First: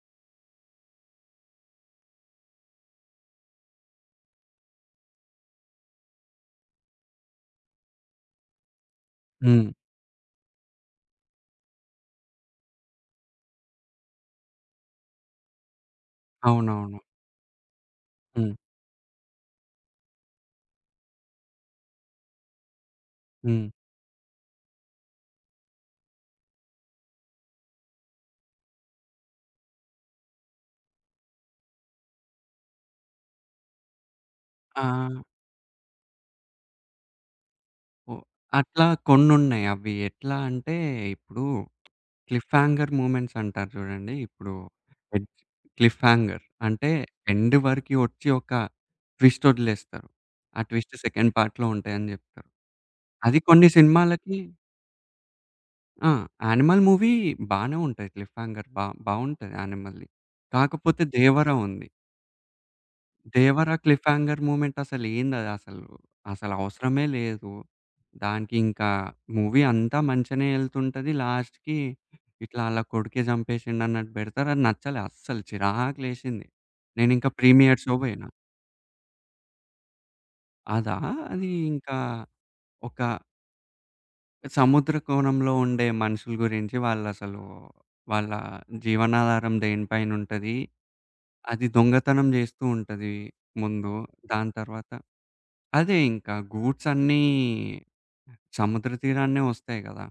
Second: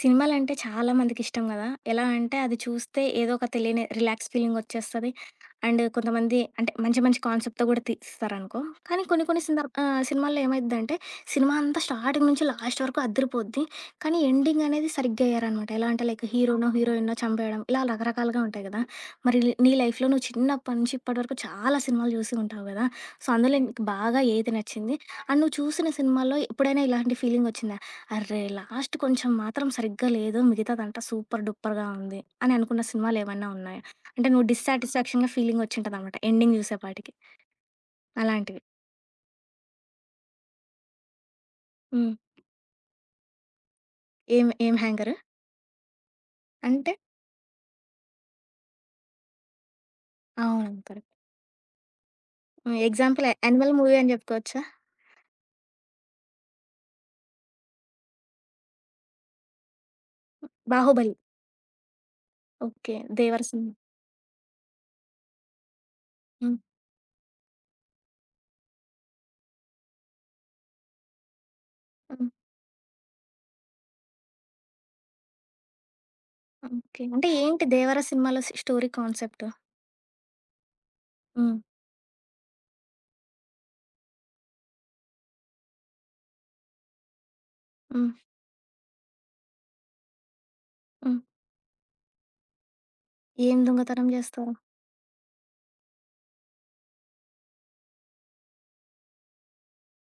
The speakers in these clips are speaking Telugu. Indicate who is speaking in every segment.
Speaker 1: సినిమాలంటే చాలామందికి ఇష్టం ‌గదా! ఎలా అంటే అది చూస్తే ఏదో ఒక తెలియని రిలాక్స్ ఫీలింగొచ్చేస్తది. అండ్ కొంతమంది అంటే మంచి, మంచి కాన్సెప్ట్‌తో కూడా తీస్తారనుకో కానీ కొన్ని‌కొన్ని
Speaker 2: హ్మ్.
Speaker 1: సందర్బ్ ఆహ్, సినిమాలో ఏమైద్దంటే, సినిమా అంతా స్టార్టింగ్ నుంచి లాస్ట్ వరకు అదిరి‌పోద్ది. కానీ ఎండింగ్ అనేది సరిగ్గా ఎయ్యరనమాట. ఎలా అంటే లైక్ హీరోనో,
Speaker 2: అవునవును.
Speaker 1: హీరోయిన్‌నో చంపేయడం, ఇలా రకరకాలుగా
Speaker 2: హ్మ్.
Speaker 1: ఉంటాయి కదా! మరి ల్ నీ లైఫ్‌లో నువ్వు చిన్నప్పటి నుంచి ఇప్పటి వరకు చాలా సినిమాలు చూసి ఉంటావు గ‌దా! సో అందులో
Speaker 2: హ్మ్.
Speaker 1: నీకు బాగా ఏది నచ్చింది? అండ్ నువ్వు చూసిన సినిమాల్లో ఎప్పుడైనా ఇలాంటి ఫీలింగొచ్చిందా? "అరె లాస్ట్ కొంచెం మాత్రం సరిగ్గా లేదు, మిగతాదంతా సూపర్ డూపర్‌గా ఉంది." అని అనుకున్న సినిమాలేవన్నా ఉన్నాయా? అంటే నువ్వు
Speaker 2: ఆ!
Speaker 1: డిస్సాటిస్ఫాక్షన్‌గా ఫీలింగొచ్చుంటదనమాట. ఎండింగ్ చూసేపాటికి.
Speaker 2: ఓహ్!
Speaker 1: అలాంటివి.
Speaker 2: అట్లా కొన్నున్నయి అవి ఎట్లా అంటే ఇప్పుడు
Speaker 1: హ్మ్.
Speaker 2: క్లిఫ్ హంగర్ మూమెం‌ట్స్ అంటారు చూడండి.
Speaker 1: ఏం‌
Speaker 2: ఇప్పుడు
Speaker 1: ఏం హ్యాంగరు?
Speaker 2: ఎడ్ క్లిఫ్ హంగర్ అంటే
Speaker 1: అంటే?
Speaker 2: ఎండ్ వరకు ఒచ్చి ఒక ట్విస్ట్ ఒదిలేస్తారు. ఆ
Speaker 1: అవున‌‌‌వును.
Speaker 2: Twist
Speaker 1: correct.
Speaker 2: సెకండ్ పార్ట్‌లో ఉంటాయని చెప్తారు.
Speaker 1: హ్మ్, ఎగ్జాంపుల్
Speaker 2: అది కొన్ని
Speaker 1: 'యనిమల్' మూవీ అని
Speaker 2: సినిమా‌లకి
Speaker 1: చెప్పుకోవచ్చా?
Speaker 2: ఆ! 'యానిమల్' మూవీ బానే ఉంటది క్లిఫ్ హంగర్ బావ్ బావుంటది. 'యానిమల్‌ది'. కాకపోతే
Speaker 1: 'బాహుబలి'
Speaker 2: 'దేవ‌ర' ఉంది.
Speaker 1: ఓకే. దేవర సింగ్
Speaker 2: దేవరా క్లిఫ్‌హ్యంగార్ మూమెంట్ అసలు ఏందది అసలు? అసలు
Speaker 1: హ్మ్.
Speaker 2: అవసరమేలేదు. దానికి ఇంకా మూవీ అంతా మంచిగనే ఎళ్తుంటది లాస్ట్‌కి
Speaker 1: హ్మ్.
Speaker 2: ఇట్లా వాళ్ళ కొడుకే చంపేసిండన్నట్టు పెడతారు. అది నచ్చలా అస్సలు చిరాకు లేశింది.
Speaker 1: ఓకే. అంటే
Speaker 2: నేనింకా
Speaker 1: ఏంటి
Speaker 2: ప్రీమియర్ షో
Speaker 1: దేవర
Speaker 2: పోయినా.
Speaker 1: సినిమాలో సి స్టోరీ కాన్సెప్ట్?
Speaker 2: అదా? అది
Speaker 1: హ్మ్.
Speaker 2: ఇంకా ఒక సముద్రకోణంలో ఉండే మనుషుల గురించి వాళ్ళసలు.
Speaker 1: హ్మ్.
Speaker 2: వాళ్ళ జీవనాధారం దేనిపైనుంటది.
Speaker 1: హ్మ్.
Speaker 2: అది దొంగతనం జేస్తూంటది
Speaker 1: ఏం
Speaker 2: ముందు.
Speaker 1: దొంగతనం జేస్తారు?
Speaker 2: దాని తర్వాత అదే ఇంకా ఈ గూడ్స్ అన్నీ సముద్ర తీరాన్నే వస్తాయి గదా.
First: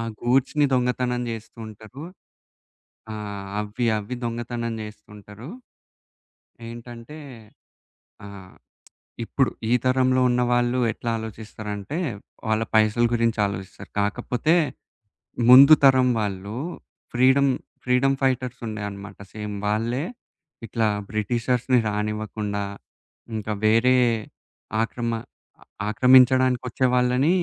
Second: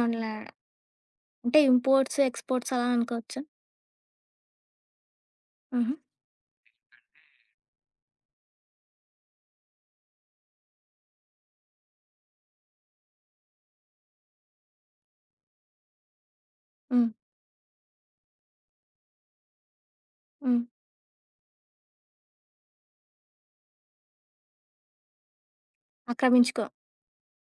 Speaker 2: ఆ
Speaker 1: ల
Speaker 2: గూడ్స్‌ని దొంగతనం
Speaker 1: అంటే
Speaker 2: జేస్తూంటారు.
Speaker 1: ఇంపోర్ట్స్, ఎక్స్‌పోర్ట్స్ అలా
Speaker 2: ఆ!
Speaker 1: అనుకోవచ్చా?
Speaker 2: అవ్వి అవ్వి దొంగతనం చేస్తుంటారు.
Speaker 1: హుహు.
Speaker 2: ఏంటంటే ఆహ్, ఇప్పుడు ఈ తరంలో ఉన్న వాళ్ళు ఎట్ల ఆలోచిస్తారంటే, వాళ్ళ పైసల గురించి ఆలోచిస్తారు. కాకపోతే ముందు తరం వాళ్ళు
Speaker 1: హ్మ్
Speaker 2: ఫ్రీడమ్ ఫ్రీడమ్ ఫైటర్స్ ఉండేన్నమాట సేమ్ వాళ్ళే
Speaker 1: హ్మ్.
Speaker 2: ఇట్లా బ్రిటిషర్స్‌ని రానివ్వకుండా, ఇంకా వేరే ఆక్రమ అ
Speaker 1: ఆక్రమించుకో
Speaker 2: ఆక్రమించడానికొచ్చే వాళ్ళని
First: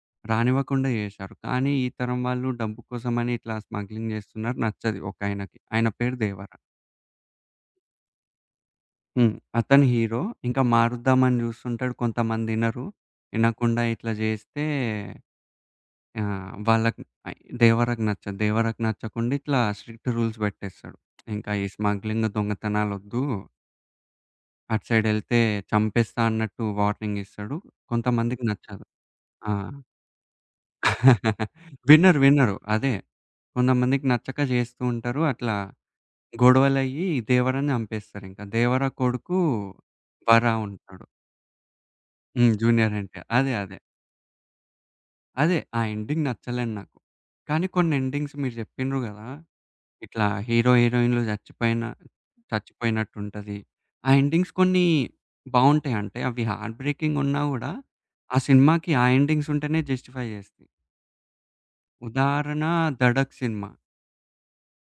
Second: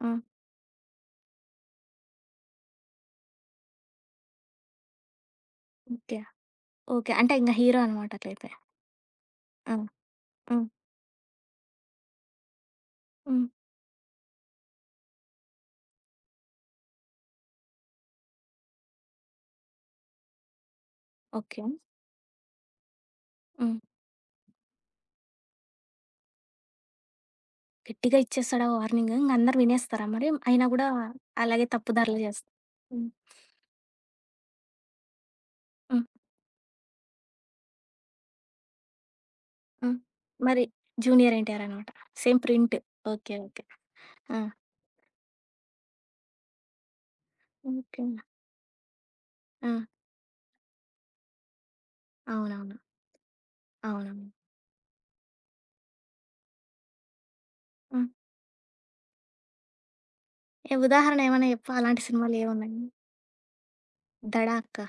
Speaker 1: ఆ!
Speaker 2: రానివ్వకుండా జేశారు. కానీ, ఈ తరం వాళ్ళు డబ్బు కోసమని ఇట్లా స్మగ్లింగ్ చేస్తున్నారు నచ్చదు ఒకాయనకి. ఆయన పేరు
Speaker 1: ఓకే.
Speaker 2: దేవర.
Speaker 1: ఓకే. అంటే ఇంగ హీరో అన్నమాట అట్లైతే.
Speaker 2: హ్మ్.
Speaker 1: ఆ!
Speaker 2: అతను హీరో. ఇంకా
Speaker 1: హ్మ్.
Speaker 2: మారుద్దామని చూస్తుంటాడు, కొంతమందినరు,
Speaker 1: హ్మ్.
Speaker 2: ఇనకుండా ఇట్లా చేస్తే, ఆహ్, వాళ్ళకి దేవరకు నచ్చదు. దేవరకు నచ్చకుండా ఇట్లా స్ట్రిక్ట్ రూల్స్ పెట్టేస్తాడు. "ఇంకా
Speaker 1: ఓకే.
Speaker 2: ఈ స్మగ్లింగ్ దొంగతనాలొద్దు"
Speaker 1: హ్మ్.
Speaker 2: "అటు సైడెళ్తే చంపేస్తా" అన్నట్టు వార్నింగ్ ఇస్తాడు.
Speaker 1: గట్టిగా
Speaker 2: కొంతమందికి
Speaker 1: ఇచ్చేస్తాడా
Speaker 2: నచ్చదు.
Speaker 1: వార్నింగు. ఇంగ
Speaker 2: ఆ!
Speaker 1: అందరు వినేస్తారా మరి? అయినా గూడా అలాగే తప్పు
Speaker 2: వినరు,
Speaker 1: దారిలో చేస్
Speaker 2: వినరు అదే.
Speaker 1: హ్మ్.
Speaker 2: కొంతమందికి నచ్చక జేస్తుంటారు, అట్లా
Speaker 1: హ్మ్.
Speaker 2: గొడవలయ్యి, దేవరాని చంపేస్తారు ఇంక, దేవర కొడుకు
Speaker 1: హ్మ్.
Speaker 2: వరా
Speaker 1: మరి
Speaker 2: ఉంటడు.
Speaker 1: జూనియర్ ఎన్‌టి‌ఆర్ అన్నమాట! సేమ్
Speaker 2: హ్మ్.
Speaker 1: ప్రింట్.
Speaker 2: Junior NTR
Speaker 1: okay.
Speaker 2: అదే.
Speaker 1: ఓకే.
Speaker 2: అదే.
Speaker 1: ఆ!
Speaker 2: అదే. ఆ ఎండింగ్ నచ్చలేదు నాకు. కానీ కొన్ని
Speaker 1: ఓకే.
Speaker 2: ఎండింగ్స్ మీరు చెప్పిండ్రు గదా!
Speaker 1: ఆ!
Speaker 2: ఇట్లా హీరో హీరోయిన్లు చచ్చిపోయిన
Speaker 1: అవునవును.
Speaker 2: చచ్చిపోయినట్టు ఉంటది. ఆ
Speaker 1: అవునవును.
Speaker 2: ఎండింగ్స్ కొన్ని బావుంటాయంటే అవి హార్ట్ బ్రేకింగ్ ఉన్నా గూడా.
Speaker 1: హ్మ్.
Speaker 2: ఆ సినిమాకి ఆ ఎండింగ్స్ ఉంటేనే జస్టిఫై జేస్తాయి.
Speaker 1: ఎ ఉదాహరణ ఏమన్నా జెప్పు అలాంటి సినిమాలు
Speaker 2: ఉదాహరణ,
Speaker 1: ఏమున్నాయి?
Speaker 2: 'ధడక్' సినిమా.
Speaker 1: దడాకా?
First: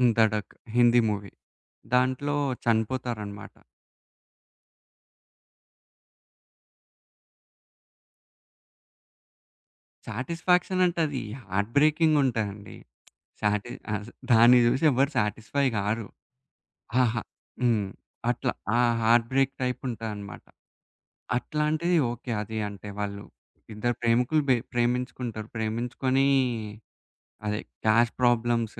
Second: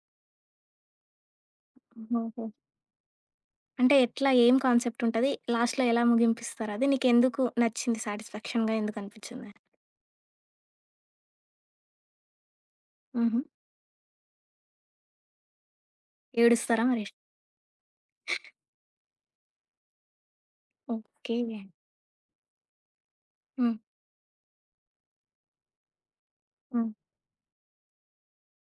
Speaker 2: హ్మ్. 'ధడక్' హిందీ మూవీ.
Speaker 1: హ్మ్.
Speaker 2: దాంట్లో
Speaker 1: ఓహో!
Speaker 2: చనిపోతారనమాట.
Speaker 1: అంటే ఎట్లా? ఏం కాన్సెప్ట్ ఉంటది? లాస్ట్‌లో ఎలా ముగింపిస్తారు? అది నీకు ఎందుకు నచ్చింది? సాటిస్ఫాక్షన్‌గా ఎందుకు అనిపిచ్చింది?
Speaker 2: సాటిస్ఫాక్షన్ అంటే, అది హార్ట్ బ్రేకింగ్ ఉంటదండి.
Speaker 1: హుహు.
Speaker 2: సాటి ఆస దాన్ని జూసి ఎవరు సాటిస్‌ఫై గారు.
Speaker 1: ఏడుస్తారా మరి?
Speaker 2: హాహా హ్మ్. అట్లా ఆ హార్ట్ బ్రేక్ టైప్ ఉంటదన్నమాట.
Speaker 1: ఓకే.
Speaker 2: అట్లాంటిది ఓకే. అది అంటే వాళ్ళు
Speaker 1: హ్మ్.
Speaker 2: ఇద్దరు ప్రేమికులు, బె ప్రేమించుకుంటారు. ప్రేమించుకుని
Speaker 1: హ్మ్.
Speaker 2: అదే క్యాస్ట్ ప్రాబ్లమ్స్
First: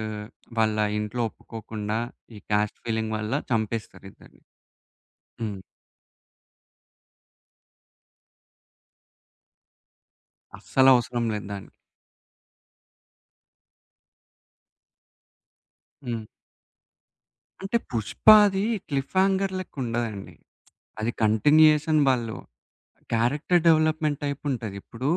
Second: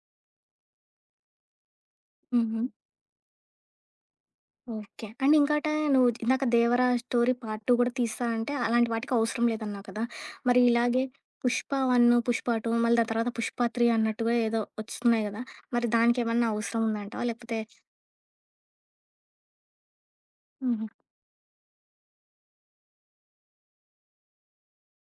Speaker 2: వాళ్ళ ఇంట్లో ఒప్పుకోకుండా ఈ
Speaker 1: హుహు.
Speaker 2: క్యాస్ట్ ఫీలింగ్ వల్ల చంపేస్తారు ఇద్దరిని.
Speaker 1: ఓకే. అండ్
Speaker 2: హ్మ్.
Speaker 1: ఇంకోట నువ్వు ఇందాక 'దేవరా' స్టోరీ పార్ట్ 2 కూడా తీస్తాను అంటే అలాంటి వాటికి అవసరం లేదు అన్నావు కదా. మరి ఇలాగే
Speaker 2: అస్సలవసరం లేదు
Speaker 1: పుష్ప
Speaker 2: దానికి.
Speaker 1: వన్ను, పుష్ప 2 మళ్ళీ దాని తరువాత పుష్ప 3 అన్నట్టుగా ఏదో ఒస్తున్నాయి కదా మరి
Speaker 2: హ్మ్.
Speaker 1: దానికేమన్నా అవసరం ఉందాంటావా లేకపోతే?
Speaker 2: అంటే, 'పుష్పది' క్లిఫ్ హాంగర్ లెక్కుం‌డదండి.
Speaker 1: హుహు.
Speaker 2: అది కంటిన్యూయేషన్ వాళ్ళు క్యారెక్టర్ డెవలప్‌మెంట్ టైప్ ఉంటది. ఇప్పుడు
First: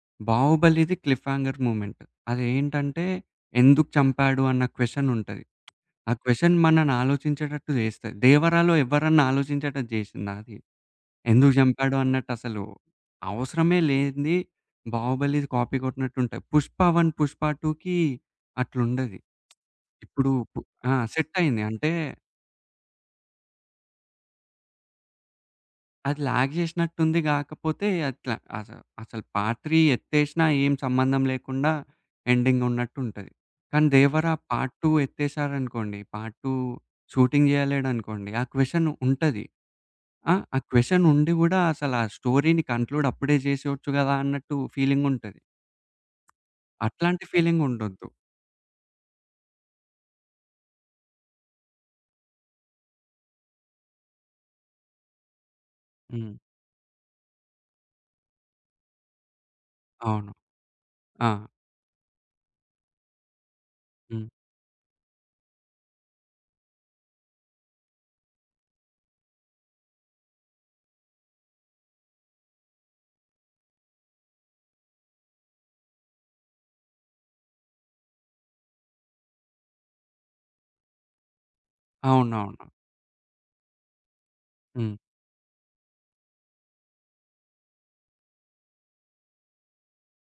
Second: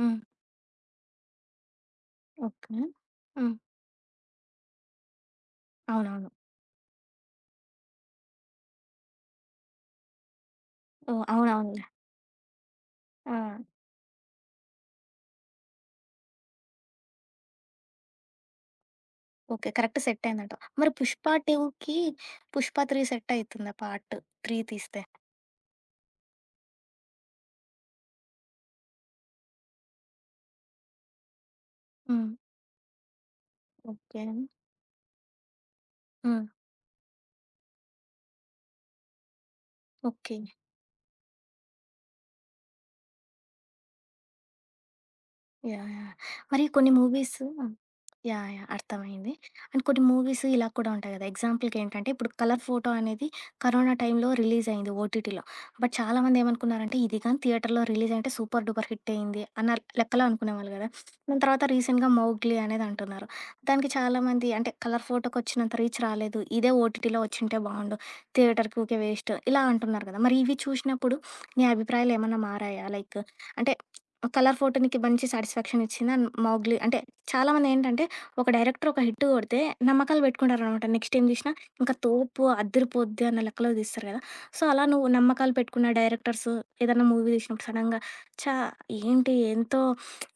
Speaker 1: హ్మ్.
Speaker 2: 'బాహుబలిది' క్లిఫ్ హంగర్ మూవ్‌మెంట్. అది
Speaker 1: ఓకే.
Speaker 2: ఏంటంటే,
Speaker 1: హ్మ్.
Speaker 2: ఎందుకు చంపాడు అన్న క్వెషన్ ఉంటది. ఆ
Speaker 1: అవునవును.
Speaker 2: క్వెషన్ మనల్ని ఆలోచించేటట్టు జేస్తది. 'దేవరా' లో ఎవరన్నా ఆలోచించేటట్టు జేసిందా అది?
Speaker 1: ఓహ్!
Speaker 2: ఎందుకు
Speaker 1: అవునవును.
Speaker 2: జంపాడు అన్నట్టు
Speaker 1: ఆ!
Speaker 2: అసలవసరమే లేనిది 'బాహుబలిది' కాపీ కొట్టినట్టు ఉంటయి. 'పుష్ప 1' 'పుష్ప 2కి' అట్లుండది.
Speaker 1: ఓకే. కరెక్ట్
Speaker 2: ఇప్పుడు పు
Speaker 1: సెటయిందంటవు. మరి
Speaker 2: ఆ!
Speaker 1: 'పుష్ప
Speaker 2: సెటయింది. అంటే
Speaker 1: 2కి' 'పుష్ప 3' సెట్ అయితుందా? పార్ట్ 3 తీస్తే.
Speaker 2: అది ల్యాగ్ జేసినట్టు ఉంది గాకపోతే, అట్లా, అసలు అసలు పార్ట్ 3 ఎత్తేసినా ఏం సంబంధం లేకుండా
Speaker 1: హ్మ్.
Speaker 2: ఎండింగ్ ఉన్నట్టుంటది. కానీ
Speaker 1: ఓకే.
Speaker 2: 'దేవరా' పార్ట్ 2 ఎత్తేసారనుకోండి, పార్ట్
Speaker 1: హ్మ్.
Speaker 2: 2 షూటింగ్ జేయలేడనుకోండి, ఆ క్వశ్చన్ ఉంటది. ఆ!
Speaker 1: ఓకే.
Speaker 2: ఆ క్వశ్చన్ ఉండి గుడా అసల ఆ స్టోరీని కంక్లూడ్ అప్పుడే చేసేయచ్చు గదా అన్నట్టు ఫీలింగుంటది.
Speaker 1: యాహ్! యాహ్! మరి కొన్ని
Speaker 2: అట్లాంటి
Speaker 1: మూవీసు
Speaker 2: ఫీలింగ్ ఉండొద్దు.
Speaker 1: యాహ్! యాహ్! అర్థమైంది. అండ్ కొన్ని మూవీసు ఇలా కూడా ఉంటాయి గదా! ఎగ్జాంపుల్‌కి ఏంటంటే, ఇప్పుడు 'కలర్ ఫోటో' అనేది కరోనా టైంలో రిలీజ్ అయింది ఓటీటీలో. బట్
Speaker 2: హ్మ్.
Speaker 1: చాలామంది ఏమనుకున్నారంటే, ఇది గాని థియేటరులో రిలీజ్ ‌అయింటే, సూపర్ డూపర్ హిట్ అయింది అన్నరు లెక్కలో
Speaker 2: అవును.
Speaker 1: అనుకునేవాళ్ళు గదా,
Speaker 2: ఆ!
Speaker 1: దాని తర్వాత రీసెంట్‌గా మౌగ్లీ అనేదంటున్నారు. దానికి
Speaker 2: హ్మ్.
Speaker 1: చాలామంది అంటే, 'కలర్ ఫోటోకి' వచ్చినంత రీచ్ రాలేదు. ఇదే ఓటీటీలో వచ్చింటే బావుండు. థియేటరుకీ ఊకే వేస్ట్ ఇలా అంటున్నారు గదా! మరి ఇవి చూసినప్పుడు, నీ అభిప్రాయాలేమన్నా మారాయా? లైక్ అంటే, 'కలర్ ఫోటో' నీకు మంచి సాటిస్ఫాక్షన్ ఇచ్చిందా? 'మౌగ్లీ' అంటే చాలామందేంటంటే, ఒక డైరెక్టర్ ఒక హిట్ గొడితే నమ్మకాలు పెట్టుకుంటారనమాట నెక్స్ట ఏం తీసినా, ఇంకా తోపు,
Speaker 2: అవునవును.
Speaker 1: అద్దిరిపోద్ది అన్న లెక్కలో తీస్తారు గదా! సో, అలా
Speaker 2: హ్మ్.
Speaker 1: నువ్వు నమ్మకాలు పెట్టుకున్న డైరెక్టర్సు ఏదన్న మూవీస్ ఇప్పుడు సడెన్‌గా ఛా! ఏంటి ఎంతో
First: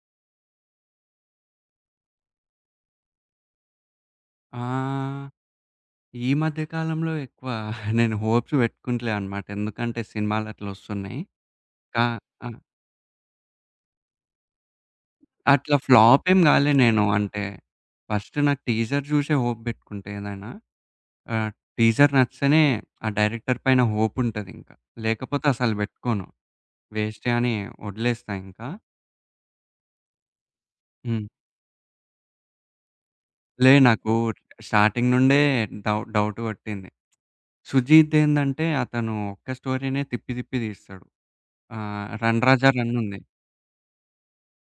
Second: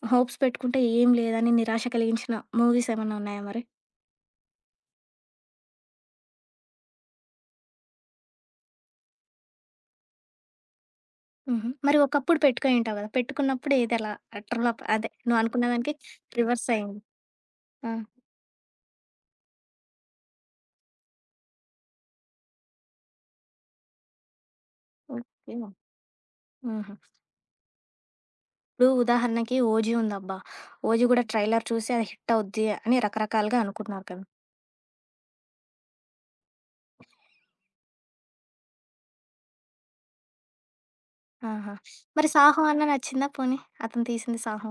Speaker 1: హోప్స్ పెట్టుకుంటే ఏం లేదని నిరాశ కలిగించిన, మూవీస్ ఏమన్నా ఉన్నాయా మరి?
Speaker 2: ఆ! ఈ మధ్య కాలంలో ఎక్కువ నేను హోప్స్ పెట్టుకుంటలేన్నమాట, ఎందుకంటే సినిమాలట్లా ఒస్తున్నాయి.
Speaker 1: హుహు. మరి
Speaker 2: కా
Speaker 1: ఒకప్పుడు
Speaker 2: ఆ!
Speaker 1: పెట్టుకుని ఉంటావు గదా! పెట్టుకున్నప్పుడు ఎదలా అట్టర్ ఫ్లాఫ్ అదే
Speaker 2: అట్లా
Speaker 1: నువ్వనుకున్నదానికి
Speaker 2: ఫ్లాపేం
Speaker 1: రివర్స్
Speaker 2: గాలే
Speaker 1: అయింది?
Speaker 2: నేను, అంటే
Speaker 1: ఆ!
Speaker 2: ఫస్ట్ నాకు టీజర్ జూసే హోప్ పెట్టుకుంటే ఏదైనా. ఆహ్, టీజర్ నచ్చితేనే, ఆ డైరెక్టర్ పైన హోప్ ఉంటదింకా, లేకపోతే
Speaker 1: ఓకే.
Speaker 2: అసలు బెట్టుకోను.
Speaker 1: ఆహా!
Speaker 2: వేస్టే అని వదిలేస్తా ఇంకా.
Speaker 1: ఇప్పుడు ఉదాహరణకి, ఓజీ ఉందబ్బా! ఓజి కూడా
Speaker 2: హ్మ్.
Speaker 1: ట్రైలర్ చూసే అది హిట్ అవుద్ది అని రకరకాలుగా
Speaker 2: లే
Speaker 1: అనుకున్నారు
Speaker 2: నాకు
Speaker 1: క
Speaker 2: స్టార్టింగ్ నుండే డౌట్ డౌట్ గొట్టింది. సుజీత్ ఏందంటే, అతను ఒక్క స్టోరీనే తిప్పి తిప్పి తీస్తాడు.
Speaker 1: ఆహా!
Speaker 2: ఆహ్,
Speaker 1: మరి
Speaker 2: 'రన్
Speaker 1: సాహో
Speaker 2: రాజా
Speaker 1: అన్న
Speaker 2: రన్' ఉంది.
Speaker 1: నచ్చిందా పోనీ, అతను తీసింది సాహో?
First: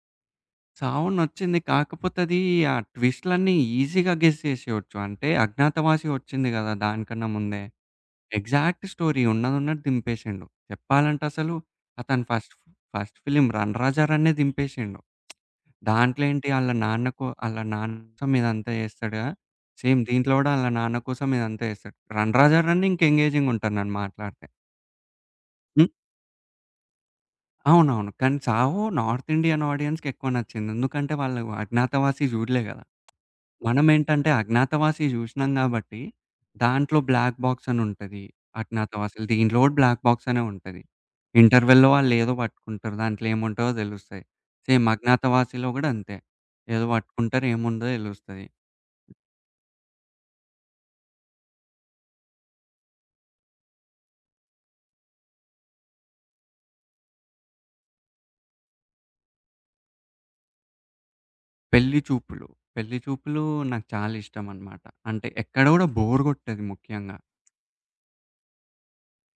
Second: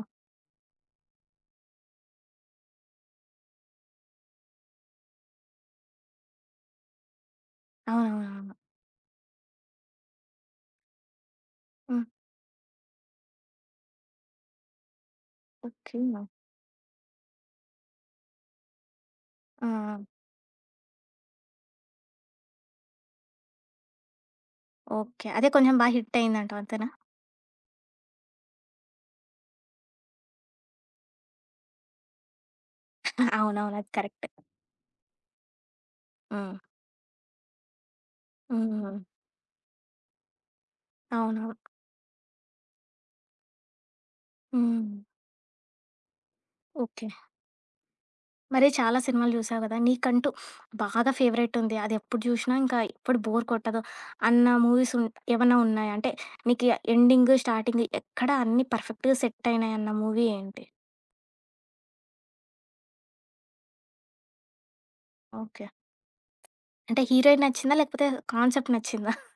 Speaker 2: సాహో నచ్చింది. కాకపోతే ఆది ఆ ట్విస్టులన్నీ ఈసీగా గెస్ చేసేయొచ్చు. అంటే అజ్ఞాతవాసి ఒచ్చింది కదా! దానికన్నా ముందే,
Speaker 1: అవునవునవును.
Speaker 2: ఎగ్జాక్ట్ స్టోరీ ఉన్నదున్నట్టు దింపేసిండు. చెప్పాలంటే అసలు,
Speaker 1: హ్మ్.
Speaker 2: అతను first first film run Raja రనే దింపేసిండు.
Speaker 1: ఓకే.
Speaker 2: దాంట్లో ఏంటి ఆళ్ళ నాన్న కొ ఆళ్ళ నాన్న సం ఇదంతా జేస్తాడుగా
Speaker 1: ఆ! ఆ!
Speaker 2: సేమ్ దీంట్లో కూడా వాళ్ళ నాన్న కోసం ఇదంతా జేస్తాడు. రన్ రాజా రన్ ఇంక ఎంగేజింగ్ ఉంటాది నేను మాట్లాడితే.
Speaker 1: ఓకే. అదే కొంచెం
Speaker 2: హ్మ్?
Speaker 1: బా హిటయిందంటావు అంతేనా?
Speaker 2: అవునవును. కానీ 'సాహో' నార్త్ ఇండియన్ ఆడియన్స్‌‌కెక్కువ నచ్చింది. ఎందుకంటే వాళ్ళు 'అజ్ఞాతవాసి' చూడలే కదా!
Speaker 1: అవునవును.
Speaker 2: మనం
Speaker 1: అది కరెక్ట్.
Speaker 2: ఏంటంటే 'అజ్ఞాతవాసి' జూశినాం కాబట్టి,
Speaker 1: హ్మ్.
Speaker 2: దాంట్లో బ్లాక్ బాక్సనుంటది.
Speaker 1: హ్మ్.
Speaker 2: 'అజ్ఞాతవాసిలో' దీంట్లో గూడా బ్లాక్ బాక్సనే ఉంటది.
Speaker 1: అవునవును.
Speaker 2: ఇంటర్వల్‌లో వాళ్ళేదో పట్టుకుంటరు, దాంట్లో ఏముంటదో తెలుస్తాయి. సేమ్
Speaker 1: హ్మ్.
Speaker 2: 'అజ్ఞాతవాసిలో' గూడా అంతే ఏదో
Speaker 1: ఓకే.
Speaker 2: వట్టుకుంటారు ఏముందో తెలుస్తది.
Speaker 1: మరి చాలా సినిమాలు జూసావు గదా! నీకంటూ బాగా ఫేవరటుంది. అదెప్పుడు జూశినా ఇంకా ఎప్పుడు బోర్ కొట్టదు, అన్న మూవీస్ ఉన్ ఏవన్నా ఉన్నాయా? అంటే నీకు ఎండింగ్, స్టార్టింగ్ ఎక్కడ అన్ని పర్ఫెక్ట్‌గా సెటయినాయన్న మూవీ ఏంటి?
Speaker 2: 'పెళ్లి చూపులు', 'పెళ్లి చూపులు' నాకు చాలా ఇష్టమన్నమాట. అంటే
Speaker 1: ఓకే.
Speaker 2: ఎక్కడ గూడా బోర్ గొట్టదు
Speaker 1: అంటే
Speaker 2: ముఖ్యంగా.
Speaker 1: హీరోయిన్ నచ్చిందా? లేకపోతే కాన్సెప్ట్ నచ్చిందా?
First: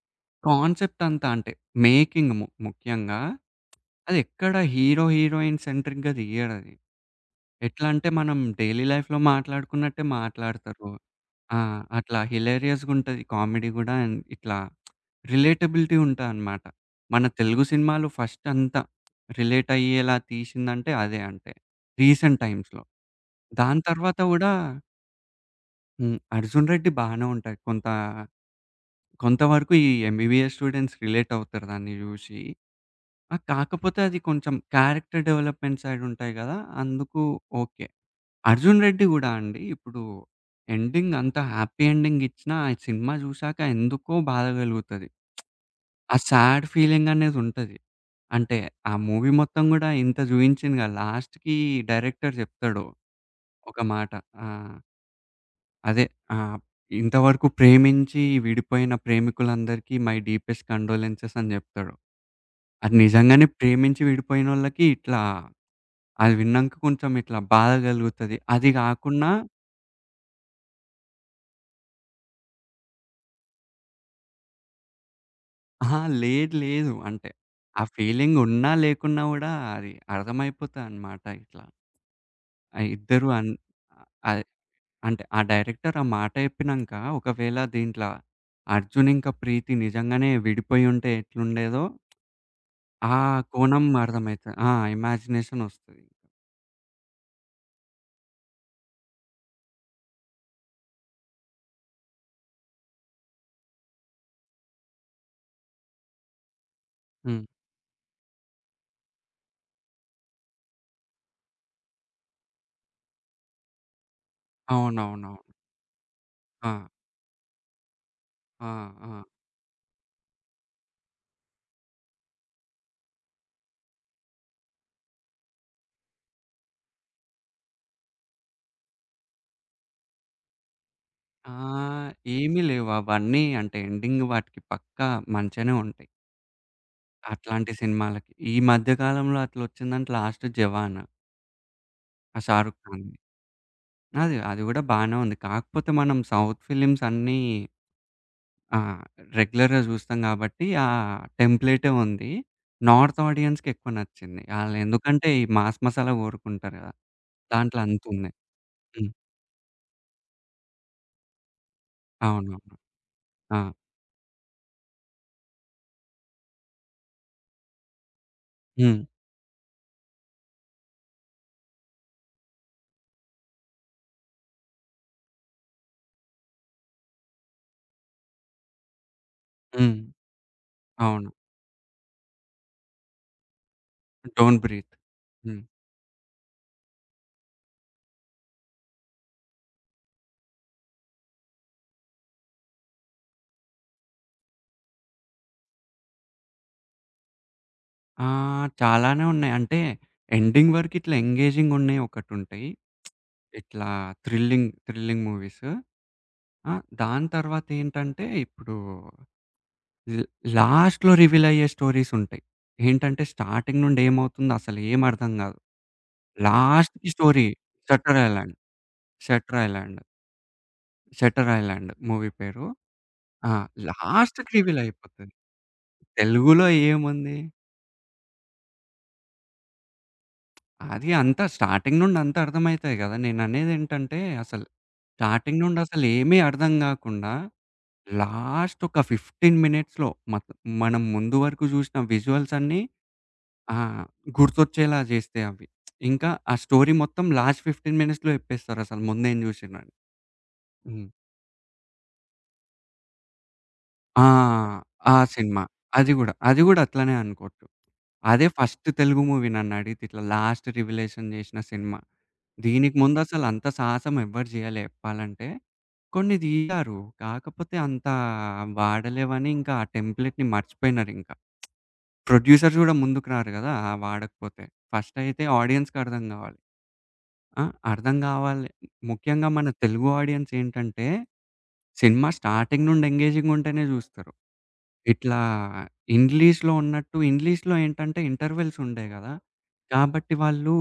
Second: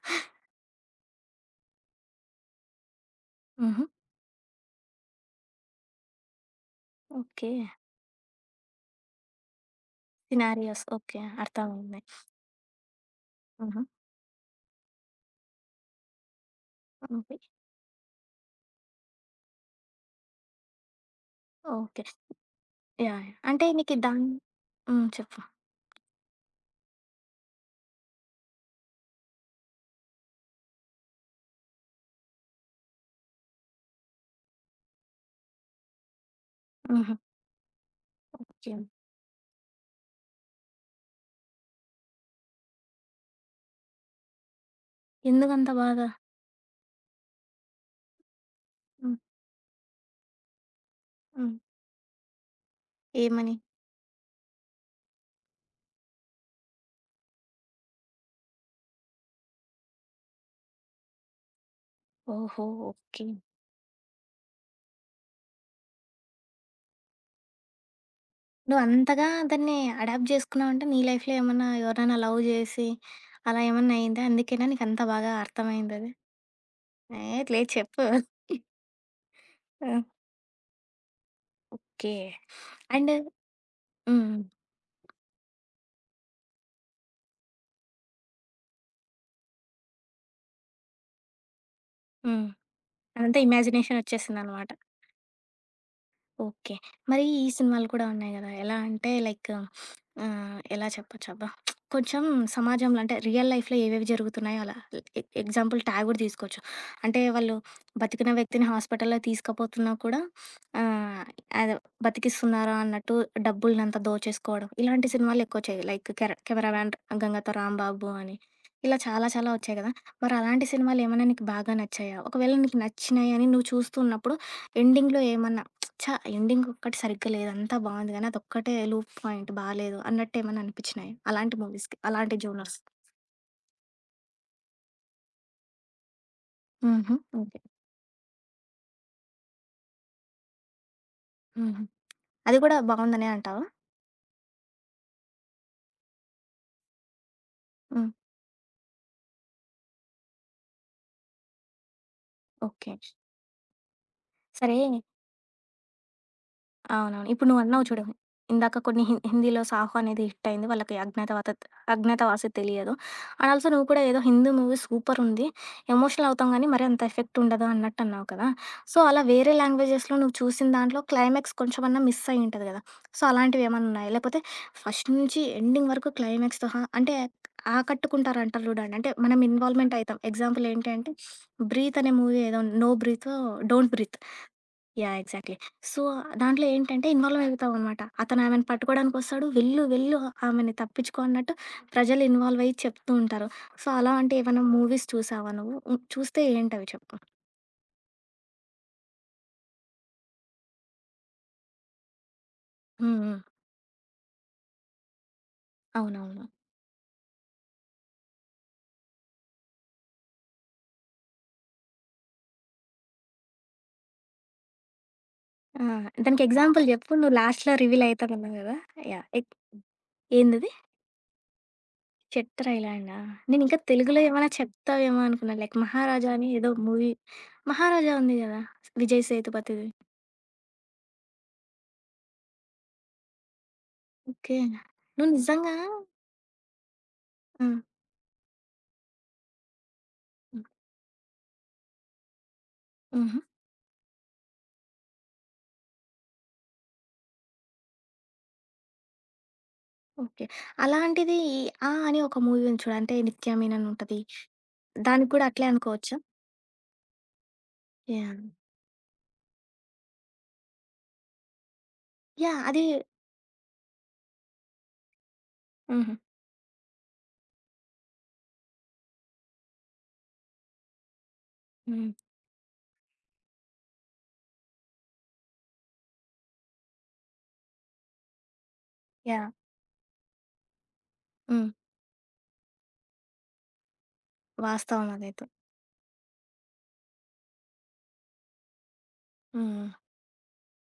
Speaker 2: కాన్సెప్ట్ అంతా అంటే, మేకింగ్ ము ముఖ్యంగా,
Speaker 1: హుహు.
Speaker 2: అది ఎక్కడ హీరో, హీరోయిన్ సెంట్రిక్‌గా తీయడది.
Speaker 1: ఓకే.
Speaker 2: ఎట్లా అంటే మనం డైలీ లైఫ్‌లో మాట్లాడుకున్నట్టే
Speaker 1: సినారియోస్
Speaker 2: మాట్లాడతారు.
Speaker 1: ఓకే.
Speaker 2: ఆ!
Speaker 1: అర్థమైంది.
Speaker 2: అట్లా హిలేరియస్‌గుంటది కామెడీ
Speaker 1: ఆహా!
Speaker 2: గూడా ఎంత్ ఇట్లా రిలేటబిలిటీ ఉంటాదనమాట. మన
Speaker 1: ఓకే.
Speaker 2: తెలుగు సినిమాలు ఫస్టంతా రిలేటయ్యేలా తీశిందంటే, అదే అంటే,
Speaker 1: ఓకే.
Speaker 2: రీసెంట్ టైమ్స్‌లో.
Speaker 1: యాహ్! అంటే
Speaker 2: దాని
Speaker 1: నీకు
Speaker 2: తర్వాత
Speaker 1: దాన్
Speaker 2: గూడా
Speaker 1: హ్మ్. చెప్పు.
Speaker 2: హ్మ్. 'అర్జున్ రెడ్డి' బానే ఉంటాయి. కొంత కొంత వరకు ఈ ఎంబీబీఎస్ స్టూడెంట్స్ రిలేటవుతారు దాన్ని జూశి. ఆహ్, కాకపోతే అది కొంచెం క్యారెక్టర్ డెవలప్మెంట్ సైడ్ ఉంటాయి గదా!
Speaker 1: హుహు.
Speaker 2: అందుకు ఓకే.
Speaker 1: ఓకే.
Speaker 2: 'అర్జున్ రెడ్డి' గూడా అండి ఇప్పుడు ఎండింగ్ అంత హ్యాపీ ఎండింగ్ ఇచ్చినా, ఆ సినిమా చూసాక ఎందుకో బాధ గలుగుతది.
Speaker 1: ఎందుకంత బాధ?
Speaker 2: ఆ సాడ్ ఫీలింగనేదుంటది. అంటే ఆ
Speaker 1: హ్మ్.
Speaker 2: మూవీ మొత్తం గూడా ఇంత జూయించిండుగా
Speaker 1: హ్మ్.
Speaker 2: లాస్ట్‌కి డైరెక్టర్ జెప్తాడు
Speaker 1: ఏమని?
Speaker 2: ఒక మాట ఆ! అదే ఆహ్, "ఇంతవరకు ప్రేమించి విడిపోయిన ప్రేమికులందరికీ మై డీపెస్ట్ కండోలెన్సెస్" అని జెప్తాడు.
Speaker 1: ఓహో!
Speaker 2: అది
Speaker 1: ఓకే.
Speaker 2: నిజంగానే ప్రేమించి విడిపోయినోళ్ళకి ఇట్లా, అది విన్నాంక కొంచెం ఇట్లా బాధ గలుగుతది. అది
Speaker 1: నువ్వు అంతగా
Speaker 2: గాకున్నా
Speaker 1: దాన్ని అడాప్ట్ జేసుకున్నావంటే, నీ లైఫ్‌లో ఏమన్నా ఎవరైనా లవ్ జేసి, అలా ఏమన్నా అయిందా? అందుకేనా నీకంత బాగా
Speaker 2: ఆహా!
Speaker 1: అర్థమైందది.
Speaker 2: లేదు లేదు.
Speaker 1: ఏ
Speaker 2: అంటే
Speaker 1: లేదు
Speaker 2: ఆ
Speaker 1: చెప్పు.
Speaker 2: ఫీలింగున్నా, లేకున్నా గూడా అది
Speaker 1: ఆ!
Speaker 2: అర్థమైపోతదన్నమాట ఇట్లా.
Speaker 1: ఓకే.
Speaker 2: ఆ
Speaker 1: అండ్
Speaker 2: ఇద్దరూ అం
Speaker 1: హ్మ్. హ్మ్.
Speaker 2: అదే అంటే ఆ డైరెక్టర్ ఆ మాట జెప్పినంక ఒకవేళ దీంట్లో 'అర్జున్' ఇంక 'ప్రీతి' నిజంగానే విడిపోయుంటే ఎట్లుండేదో
Speaker 1: హ్మ్.
Speaker 2: ఆ
Speaker 1: అదంతా
Speaker 2: కోణం
Speaker 1: ఇమాజినేషన్
Speaker 2: అర్థమైతది
Speaker 1: ఒచ్చేసిందన్నమాట.
Speaker 2: ఆ! ఇమాజినేషన్ ఒస్తది.
Speaker 1: ఓకే. మరి ఈ సినిమాలు కూడా ఉన్నాయి గదా! ఎలా అంటే లైక్ ఆహ్, ఎలా చెప్పొచ్చబ్బా కొంచెం సమాజంలో అంటే రియల్ లైఫ్‌లో ఏవేవి జరుగుతున్నాయో అలా. ఎ ఎ ఎగ్జాంపుల్ 'ఠాగూర్' తీసుకోవచ్చు అంటే
Speaker 2: హ్మ్.
Speaker 1: వాళ్ళు బతికిన వ్యక్తిని హాస్పిటల్లో తీసకపోతున్నా కూడా ఆహ్, అదే బతికిస్తున్నారా అన్నట్టు డబ్బుల్నం‌తా దోచేసుకోవడం ఇలాంటి
Speaker 2: అవునవునవును.
Speaker 1: సినిమాలు ఎక్కువొచ్చాయి లైక్ కెర
Speaker 2: ఆ!
Speaker 1: 'కెమెరామన్ గంగతో రాంబాబు' అని
Speaker 2: ఆ!
Speaker 1: ఇలా
Speaker 2: ఆ!
Speaker 1: చాలా చాలా ఒచ్చాయి గదా! మరలాంటి సినిమాలేమన్నా నీకు బాగా నచ్చాయా? ఒకవేళ నీకు నచ్చినయని, నువ్వు చూస్తున్నప్పుడు ఎండింగ్‌లో ఏమన్నా ఛ! ఎండింగ్ ఒక్కటి సరిగ్గా లేదు అంతా బావుంది కానీ, అదొక్కటే లూప్ పాయింట్ బాలేదు. అన్నట్టు ఏమన్నా అనిపిచ్చినయా? అలాంటి మూవీస్‌కి,
Speaker 2: ఆహ్,
Speaker 1: అలాంటి
Speaker 2: ఏమి
Speaker 1: జోనర్స్?
Speaker 2: లేవు అవన్నీ అంటే ఎండింగ్ వాటికి పక్కా మంచిగనే ఉంటయి.
Speaker 1: హుహు. ఓకే.
Speaker 2: అట్లాంటి సినిమాలకి. ఈ మధ్యకాలంలో అట్లొచ్చిందంటే, లాస్ట్ 'జవాన్.'
Speaker 1: హుహు.
Speaker 2: ఆ
Speaker 1: అది గూడా
Speaker 2: 'షారుక్ ఖాన్‌ది'.
Speaker 1: బావుందనే అంటావా?
Speaker 2: అది అది కూడా బానే ఉంది. కాకపోతే మనం సౌత్ ఫిల్మ్స్ అన్నీ
Speaker 1: హ్మ్.
Speaker 2: ఆ! రెగ్యులర్‌గా జూస్తాం కాబట్టి, ఆ! టెంప్లేటే ఉంది.
Speaker 1: ఓకే.
Speaker 2: నార్త్ ఆడియన్స్‌కి ఎక్కువ నచ్చింది.
Speaker 1: సరే
Speaker 2: ఆళ్లెందుకంటే, ఈ మాస్ మసాలా కోరుకుంటారు కదా,
Speaker 1: అవునవును. ఇప్పుడు
Speaker 2: దాంట్లో
Speaker 1: నువ్వన్నావు
Speaker 2: అంత
Speaker 1: చూడు,
Speaker 2: ఉంది.
Speaker 1: ఇందాక కొన్ని
Speaker 2: హ్మ్.
Speaker 1: హిన్ హిందీలో 'సాహో' అనేది హిట్ అయింది. వాళ్ళకి అజ్ఞాతవా 'అజ్ఞాతవాసి'
Speaker 2: అవును.
Speaker 1: తెలియదు. అండ్
Speaker 2: ఆ!
Speaker 1: ఆల్సో నువ్వు కూడా ఏదో హిందీ మూవీ సూపరుంది, ఎమోషనల్ అవుతాం కానీ, మరి అంత ఎఫెక్ట్ ఉండదు అన్నట్టు అన్నావు కదా! సో,
Speaker 2: హ్మ్.
Speaker 1: అలా వేరే లాంగ్వేజెస్‌లో నువ్వు చూసిన దాంట్లో క్లైమాక్స్ కొంచెమన్నా మిస్ అయ్యి ఉంటది గదా! సో అలాంటివి ఏమన్నా ఉన్నాయా, లేపోతే ఫస్ట్ నుంచి ఎండింగ్ వరకు క్లైమాక్స్‌తో అంటే, ఆకట్టుకుంటారు అంటారు చూడండి. అంటే మనం ఇన్వాల్వ్‌మెంట్
Speaker 2: హ్మ్.
Speaker 1: అయితం. ఎగ్జాంపుల్ ఏంటి అంటే,
Speaker 2: అవును.
Speaker 1: 'బ్రీత్' అనే మూవీ ఉన్ ఏదో, నో బ్రీతో, 'don't breathe'
Speaker 2: 'don't breathe.'
Speaker 1: Yeah! Exactly.
Speaker 2: హ్మ్.
Speaker 1: సో, దాంట్లో ఏంటంటే, ఇన్వాల్వ్ అవుతాం అన్నమాట. అతను ఆమెను పట్టుకోవడానికొస్తాడు. వెళ్ళు వెళ్ళు, ఆమెను తప్పించుకో అన్నట్టు ప్రజలు ఇన్వాల్వ్ అయ్యి చెప్తుంటారు. సో, అలాంటి ఏవన్నా మూవీస్ చూసావా నువ్వు? హ్మ్. చూస్తే ఏంటవి చెప్పు.
Speaker 2: ఆహ్, చాలానే ఉన్నాయి. అంటే ఎండింగ్ వరకిట్లా ఎంగేజింగ్ ఉన్నయి ఒకటుంటాయి.
Speaker 1: హ్మ్. హ్మ్.
Speaker 2: ఇట్లా థ్రిల్లింగ్, థ్రిల్లింగ్ మూవీస్
Speaker 1: అవునవును.
Speaker 2: ఆ! దాని తర్వాతేంటంటే, ఇప్పుడు ల్ లాస్ట్‌లో రివీల్ అయ్యే స్టోరీస్ ఉంటాయి. ఏంటంటే, స్టార్టింగ్ నుండి ఏమవుతుందో అసలు ఏమి అర్థం గాదు.
Speaker 1: ఆ! దానికి ఎగ్జాంపుల్
Speaker 2: లాస్ట్‌లో
Speaker 1: జెప్పు, నువ్వు
Speaker 2: స్టోరీ
Speaker 1: లాస్ట్‌లో రివీల్
Speaker 2: షట్టర్ ఐలాండ్,
Speaker 1: అయితానన్నావు గదా! యాహ్! ఎక్
Speaker 2: షట్టర్ ఐలాండ్...
Speaker 1: ఏందది?
Speaker 2: షట్టర్ ఐలాండ్ మూవీ పేరు,
Speaker 1: చెట్టర్ ఐ లాండా!
Speaker 2: ఆ!
Speaker 1: నేనింకా తెలుగులో ఏమైనా
Speaker 2: లాస్ట్‌కి రివీల్
Speaker 1: చెప్తావేమో
Speaker 2: అయిపోతది.
Speaker 1: అనుకున్నాను. లైక్ 'మహారాజా' అని
Speaker 2: తెలుగులో
Speaker 1: ఏదో మూవీ
Speaker 2: ఏముంది?
Speaker 1: మహారాజా ఉంది గదా! విజయ్ సేతుపతిది.
Speaker 2: అది అంతా స్టార్టింగ్ నుండి అంతా అర్థం అయితది గదా! నేను అనేదేంటంటే,
Speaker 1: ఓకె.
Speaker 2: అసలు
Speaker 1: నువ్వు
Speaker 2: స్టార్టింగ్
Speaker 1: నిజంగా
Speaker 2: నుండి అసలు ఏమి అర్థం కాకుండా
Speaker 1: హ్మ్.
Speaker 2: లాస్ట్ ఒక 15 మినిట్స్‌లో మత్
Speaker 1: హ్మ్.
Speaker 2: మనం ముందు వరకు జూశిన విజువల్స్ అన్నీ
Speaker 1: హుహు.
Speaker 2: ఆహ్, గుర్తొచ్చేలా జేస్తే అవి. ఇంకా ఆ స్టోరీ మొత్తం లాస్ట్ 15 మినిట్స్‌లో జెప్పేస్తారు అసలు ముందే చూసిండ్రని.
Speaker 1: ఓకె.
Speaker 2: హ్మ్.
Speaker 1: అలాంటిది "ఆ" అని ఒక మూవీ ఉంది చూడు, అంటే నిత్యమన్ ఉంటది.
Speaker 2: ఆ! ఆ
Speaker 1: దానికి గూడా
Speaker 2: సినిమా
Speaker 1: అట్లే
Speaker 2: అది
Speaker 1: అనుకోవచ్చా?
Speaker 2: గూడా, అది గూడా అట్లనే అనుకోవచ్చు. అదే
Speaker 1: యాహ్!
Speaker 2: ఫస్ట్ తెలుగు మూవీ నన్ను అడిగితే ఇట్లా లాస్ట్ రివలేషన్ జేసిన సినిమా.
Speaker 1: యాహ్! అది
Speaker 2: దీనికి ముందసలు అంత సాహసం ఎవరు జెయ్యలే జెప్పాలంటే,
Speaker 1: హుహు.
Speaker 2: కొన్ని తీశారు. కాకపోతే అంత అవాడలేవని, ఇంకా ఆ టెంప్లేట్‌ని మర్చిపోయినారింకా.
Speaker 1: హ్మ్.
Speaker 2: ప్రొడ్యూసర్స్ గూడా ముందుకు‌రారు గదా! అవాడకపోతే. ఫస్టయితే ఆడియన్స్‌కి అర్థం గావాలి. ఆ? అర్థం గావాలే, ముఖ్యంగా
Speaker 1: యాహ్!
Speaker 2: మన తెలుగు ఆడియన్స్ ఏంటంటే,
Speaker 1: హ్మ్.
Speaker 2: సినిమా స్టార్టింగ్ నుండి ఎంగేజింగ్‌గా ఉంటేనే జూస్తారు.
Speaker 1: వాస్తవం
Speaker 2: ఇట్లా
Speaker 1: అదైతే.
Speaker 2: ఇంగ్లీష్‌లో ఉన్నట్టు ఇంగ్లీష్‌లో ఏంటంటే, ఇంటర్వల్స్ ఉండయి గదా!
Speaker 1: హ్మ్. హ్మ్.
Speaker 2: కాబట్టి, వాళ్ళు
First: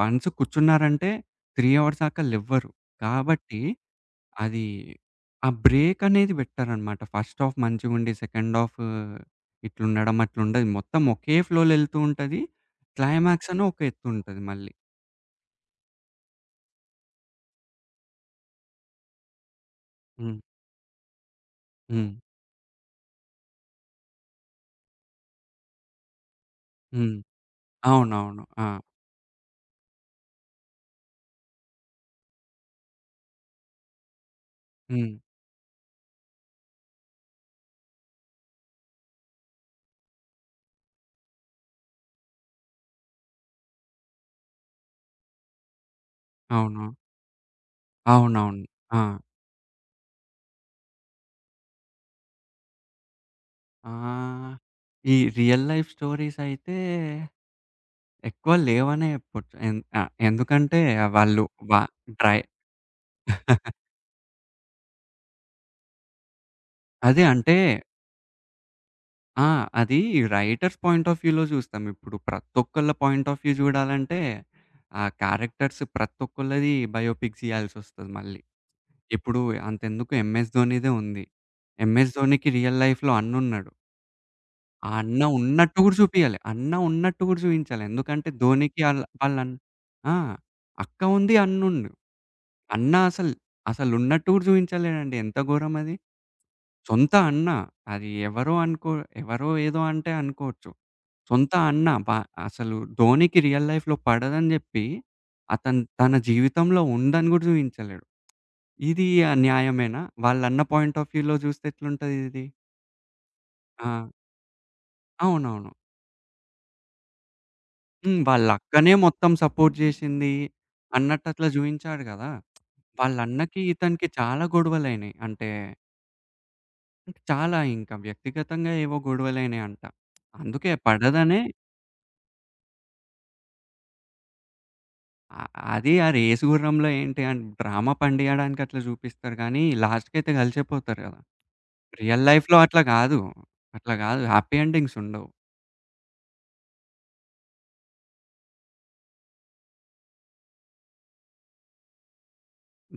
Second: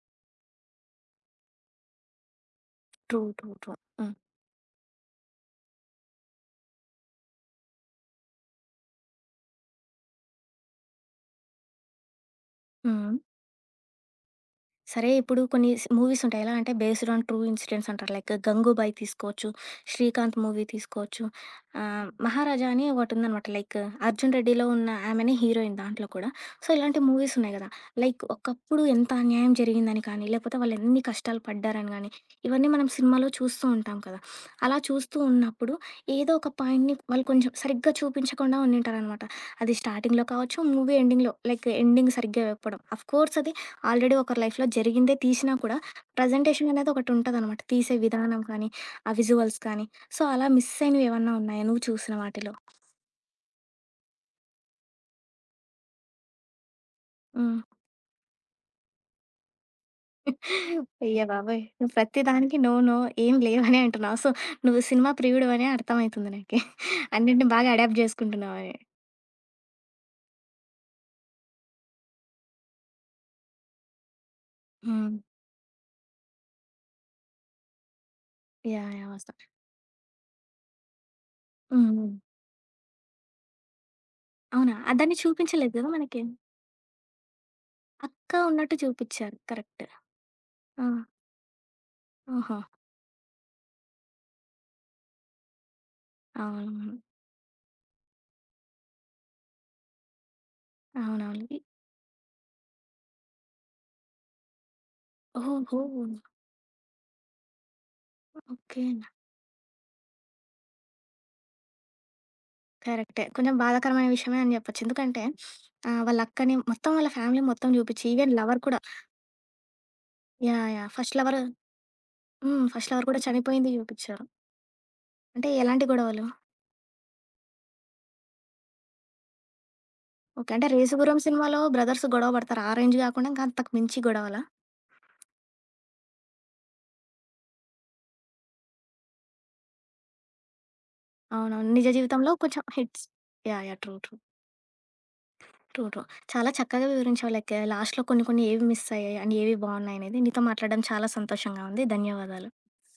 Speaker 2: వన్స్ కూర్చున్నారంటే, 3 హవర్స్‌ దాక లెవ్వరు.
Speaker 1: ట్రూ. ట్రూ.
Speaker 2: కాబట్టి,
Speaker 1: ట్రూ. హ్మ్.
Speaker 2: అది ఆ బ్రేక్ అనేది పెట్టారన్నమాట ఫస్ట్‌ హాఫ్ మంచిగుండి సెకండ్ హాఫూ ఇట్లుండడం అట్లుండదు. మొత్తం ఓకే ఫ్లో‌లో ఎళ్తూ ఉంటది.
Speaker 1: హ్మ్. హ్మ్.
Speaker 2: క్లైమాక్స్ అని ఒక ఎత్తు ఉంటది మళ్ళీ.
Speaker 1: సరే, ఇప్పుడు కొన్ని స్ మూవీస్ ఉంటాయి. ఎలా అంటే బేస్డ్ ఆన్ ట్రూ ఇన్సిడెంట్స్ అంటారు. లైక్ 'గంగుబాయి' తీసుకోవచ్చు.
Speaker 2: హ్మ్.
Speaker 1: 'శ్రీకాంత్' మూవీ తీసుకోవచ్చు. ఆహ్,
Speaker 2: హ్మ్.
Speaker 1: 'మహారాజా' అని ఒకటుందనమాట. లైక్ అర్జున్ రెడ్డిలో ఉన్న ఆమెనే హీరోయిన్ దాంట్లో కూడా సో ఇలాంటి
Speaker 2: హ్మ్
Speaker 1: మూవీస్ ఉన్నాయి గదా! లైక్
Speaker 2: అవునవును. ఆ!
Speaker 1: ఒకప్పుడు ఎంత అన్యాయం జరిగిందని కానీ, లేపోతే వాళ్ళు ఎన్ని కష్టాలు పడ్డారని కానీ, ఇవన్నీ మనం సినిమాలో చూస్తూ ఉంటాం కదా! అలా
Speaker 2: హ్మ్.
Speaker 1: చూస్తూ ఉన్నప్పుడు, ఏదో ఒక పాయింట్‌ని వాళ్ళు కొంచెం సరిగ్గా చూపించకుండా ఉండింటారనమాట. అది స్టార్టింగ్‌లో కావచ్చు, మూవీ ఎండింగ్‌లో, లైక్ ఎండింగ్ సరిగ్గా వెప్పడం ఆఫ్‌కోర్స్ అది ఆల్రెడీ ఒకరి లైఫ్‌లో జరిగిందే తీశినా కూడా ప్రజెంటేషన్ అనేది
Speaker 2: అవును.
Speaker 1: ఒకటి ఉంటుందనమాట. తీసే విధానం
Speaker 2: అవునవును.
Speaker 1: కానీ, ఆ
Speaker 2: ఆ!
Speaker 1: విజువల్స్‌ కానీ సో అలా మిస్ అయినవి ఏమన్నా ఉన్నాయా? నువ్వు చూసిన వాటిలో?
Speaker 2: ఆహ్, ఈ రియల్ లైఫ్ స్టోరీసయితే
Speaker 1: హ్మ్.
Speaker 2: ఎక్కువ లేవనే జెప్పొచ్చు ఎన్ ఆహ్, ఎందుకంటే,
Speaker 1: అయ్య
Speaker 2: వాళ్ళు
Speaker 1: బాబోయ్!
Speaker 2: వా
Speaker 1: నువ్వు ప్రతి
Speaker 2: డ్రై
Speaker 1: దానికి నో నో ఏమి లేవనే అంటున్నావు సో, నువ్వు సినిమా ప్రియుడువనే అర్థంమైతుంది నాకి.
Speaker 2: అదే
Speaker 1: అన్నిటిని
Speaker 2: అంటే
Speaker 1: బాగా అడాప్ట్ జేసుకుంటున్నావని.
Speaker 2: ఆ! అది రైటర్స్ పాయింట్ ఆఫ్ వ్యూలో చూస్తాం. ఇప్పుడు ప్రతి ఒక్కళ్ళ పాయింట్ ఆఫ్ వ్యూ చూడాలంటే, ఆ
Speaker 1: హ్మ్.
Speaker 2: క్యారెక్టర్స్ ప్రతి ఒక్కళ్ళది బయోపిక్స్ ఇయ్యాల్సొస్తది. మళ్ళీ
Speaker 1: యాహ్! యాహ్! వస్తా.
Speaker 2: ఇప్పుడు అంతెందుకు 'ఎంఎస్ ధోనిదే' ఉంది.
Speaker 1: హ్మ్.
Speaker 2: 'ఎంఎస్
Speaker 1: హ్మ్.
Speaker 2: ధోనికి' రియల్ లైఫ్‌లో అన్నున్నాడు.
Speaker 1: అవునా!
Speaker 2: ఆ
Speaker 1: దాన్ని
Speaker 2: అన్న ఉన్నట్టు
Speaker 1: చూపించలేదదా
Speaker 2: గూడా
Speaker 1: మనకి?
Speaker 2: జూపియాలే. అన్న ఉన్నట్టు గూడా జూయించలే. ఎందుకంటే,
Speaker 1: అక్క ఉన్నట్టు
Speaker 2: 'ధోనికి' ఆళ్ళ,
Speaker 1: చూపిచ్చారు
Speaker 2: వాళ్ళన్
Speaker 1: కరెక్ట్.
Speaker 2: ఆ!
Speaker 1: ఆ!
Speaker 2: అక్క ఉంది అన్న ఉన్
Speaker 1: ఆహా!
Speaker 2: అన్న అసలు అసలు ఉన్నట్టు గూడా చూపించలేదండి ఎంత ఘోరం అది.
Speaker 1: అవును.
Speaker 2: సొంత అన్న అది ఎవరో అనుకో ఎవరో ఏదో అంటే అనుకోవచ్చు.
Speaker 1: అవునవును.
Speaker 2: సొంత
Speaker 1: ఇ
Speaker 2: అన్న బ అసలు 'ధోనికి' రియల్ లైఫ్‌లో పడదని జెప్పి,
Speaker 1: ఓహో!
Speaker 2: అతను తన జీవితంలో ఉందని గూడా జూయించలేడు.
Speaker 1: ఓకే.
Speaker 2: ఇది ఆహ్, న్యాయమేనా వాళ్ళన్న పాయింట్ ఆఫ్ వ్యూలో చూస్తే ఎట్లుంటదిది.
Speaker 1: కరెక్టే. కొంచెం
Speaker 2: ఆ!
Speaker 1: బాధాకరమైన విషయమే అని జెప్పచ్చు. ఎందుకంటే,
Speaker 2: అవునవును.
Speaker 1: ఆహ్, వాళ్ళ అక్కని మొత్తం వాళ్ళ ఫ్యామిలీ మొత్తం చూపించి
Speaker 2: హ్మ్.
Speaker 1: ఈవెన్
Speaker 2: వాళ్ళ
Speaker 1: లవర్ కూడా.
Speaker 2: అక్కనే మొత్తం సపోర్ట్ జేశింది
Speaker 1: యాహ్! యాహ్! ఫస్ట్ లవరు,
Speaker 2: అన్నట్టట్లా జూపించాడు కదా!
Speaker 1: హ్మ్. ఫస్ట్ లవర్
Speaker 2: వాళ్ళ
Speaker 1: కూడా
Speaker 2: అన్నకి
Speaker 1: చనిపోయింది
Speaker 2: ఇతనికి
Speaker 1: జూపిచారు.
Speaker 2: చాలా గొడవలైనాయి
Speaker 1: అంటే
Speaker 2: అంటే
Speaker 1: ఎలాంటి గొడవలు?
Speaker 2: చాలా ఇంకా వ్యక్తిగతంగా ఏవో గొడవలైయినాయంట.
Speaker 1: ఓకే. అంటే
Speaker 2: అందుకే
Speaker 1: 'రేసుగుర్రం'
Speaker 2: పడదనే
Speaker 1: సినిమాలో బ్రదర్స్ గొడవ పడతారు ఆ రేంజ్ గాకుండా అంతకు మించి గొడవల?
Speaker 2: అ అది ఆ రేసుగుర్రంలో ఏంటి అం డ్రామ పండియడానికి అట్లా జూపిస్తారు గానీ, లాస్ట్‌కయితే కలిసిపోతారు కదా!
Speaker 1: అవును. అవును. నిజ
Speaker 2: రియల్
Speaker 1: జీవితంలో
Speaker 2: లైఫ్‌లో
Speaker 1: కొంచెం
Speaker 2: అట్లా
Speaker 1: హిట్స్
Speaker 2: గాదు.
Speaker 1: యాహ్! యాహ్!
Speaker 2: అట్లా
Speaker 1: ట్రూ ట్రూ.
Speaker 2: గాదు హ్యాపీ ఎండింగ్స్ ఉండవు.
Speaker 1: ట్రూ. ట్రూ. చాలా చక్కగా వివరించావు లైక్‌ లాస్ట్‌లో కొన్ని కొన్ని ఏవి మిస్ అయ్యాయి. అండ్ ఏవి బావున్నాయనేది నీతో మాట్లాడడం చాలా సంతోషంగా ఉంది. ధన్యవాదాలు.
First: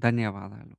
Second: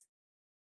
Speaker 2: ధన్యవాదాలు.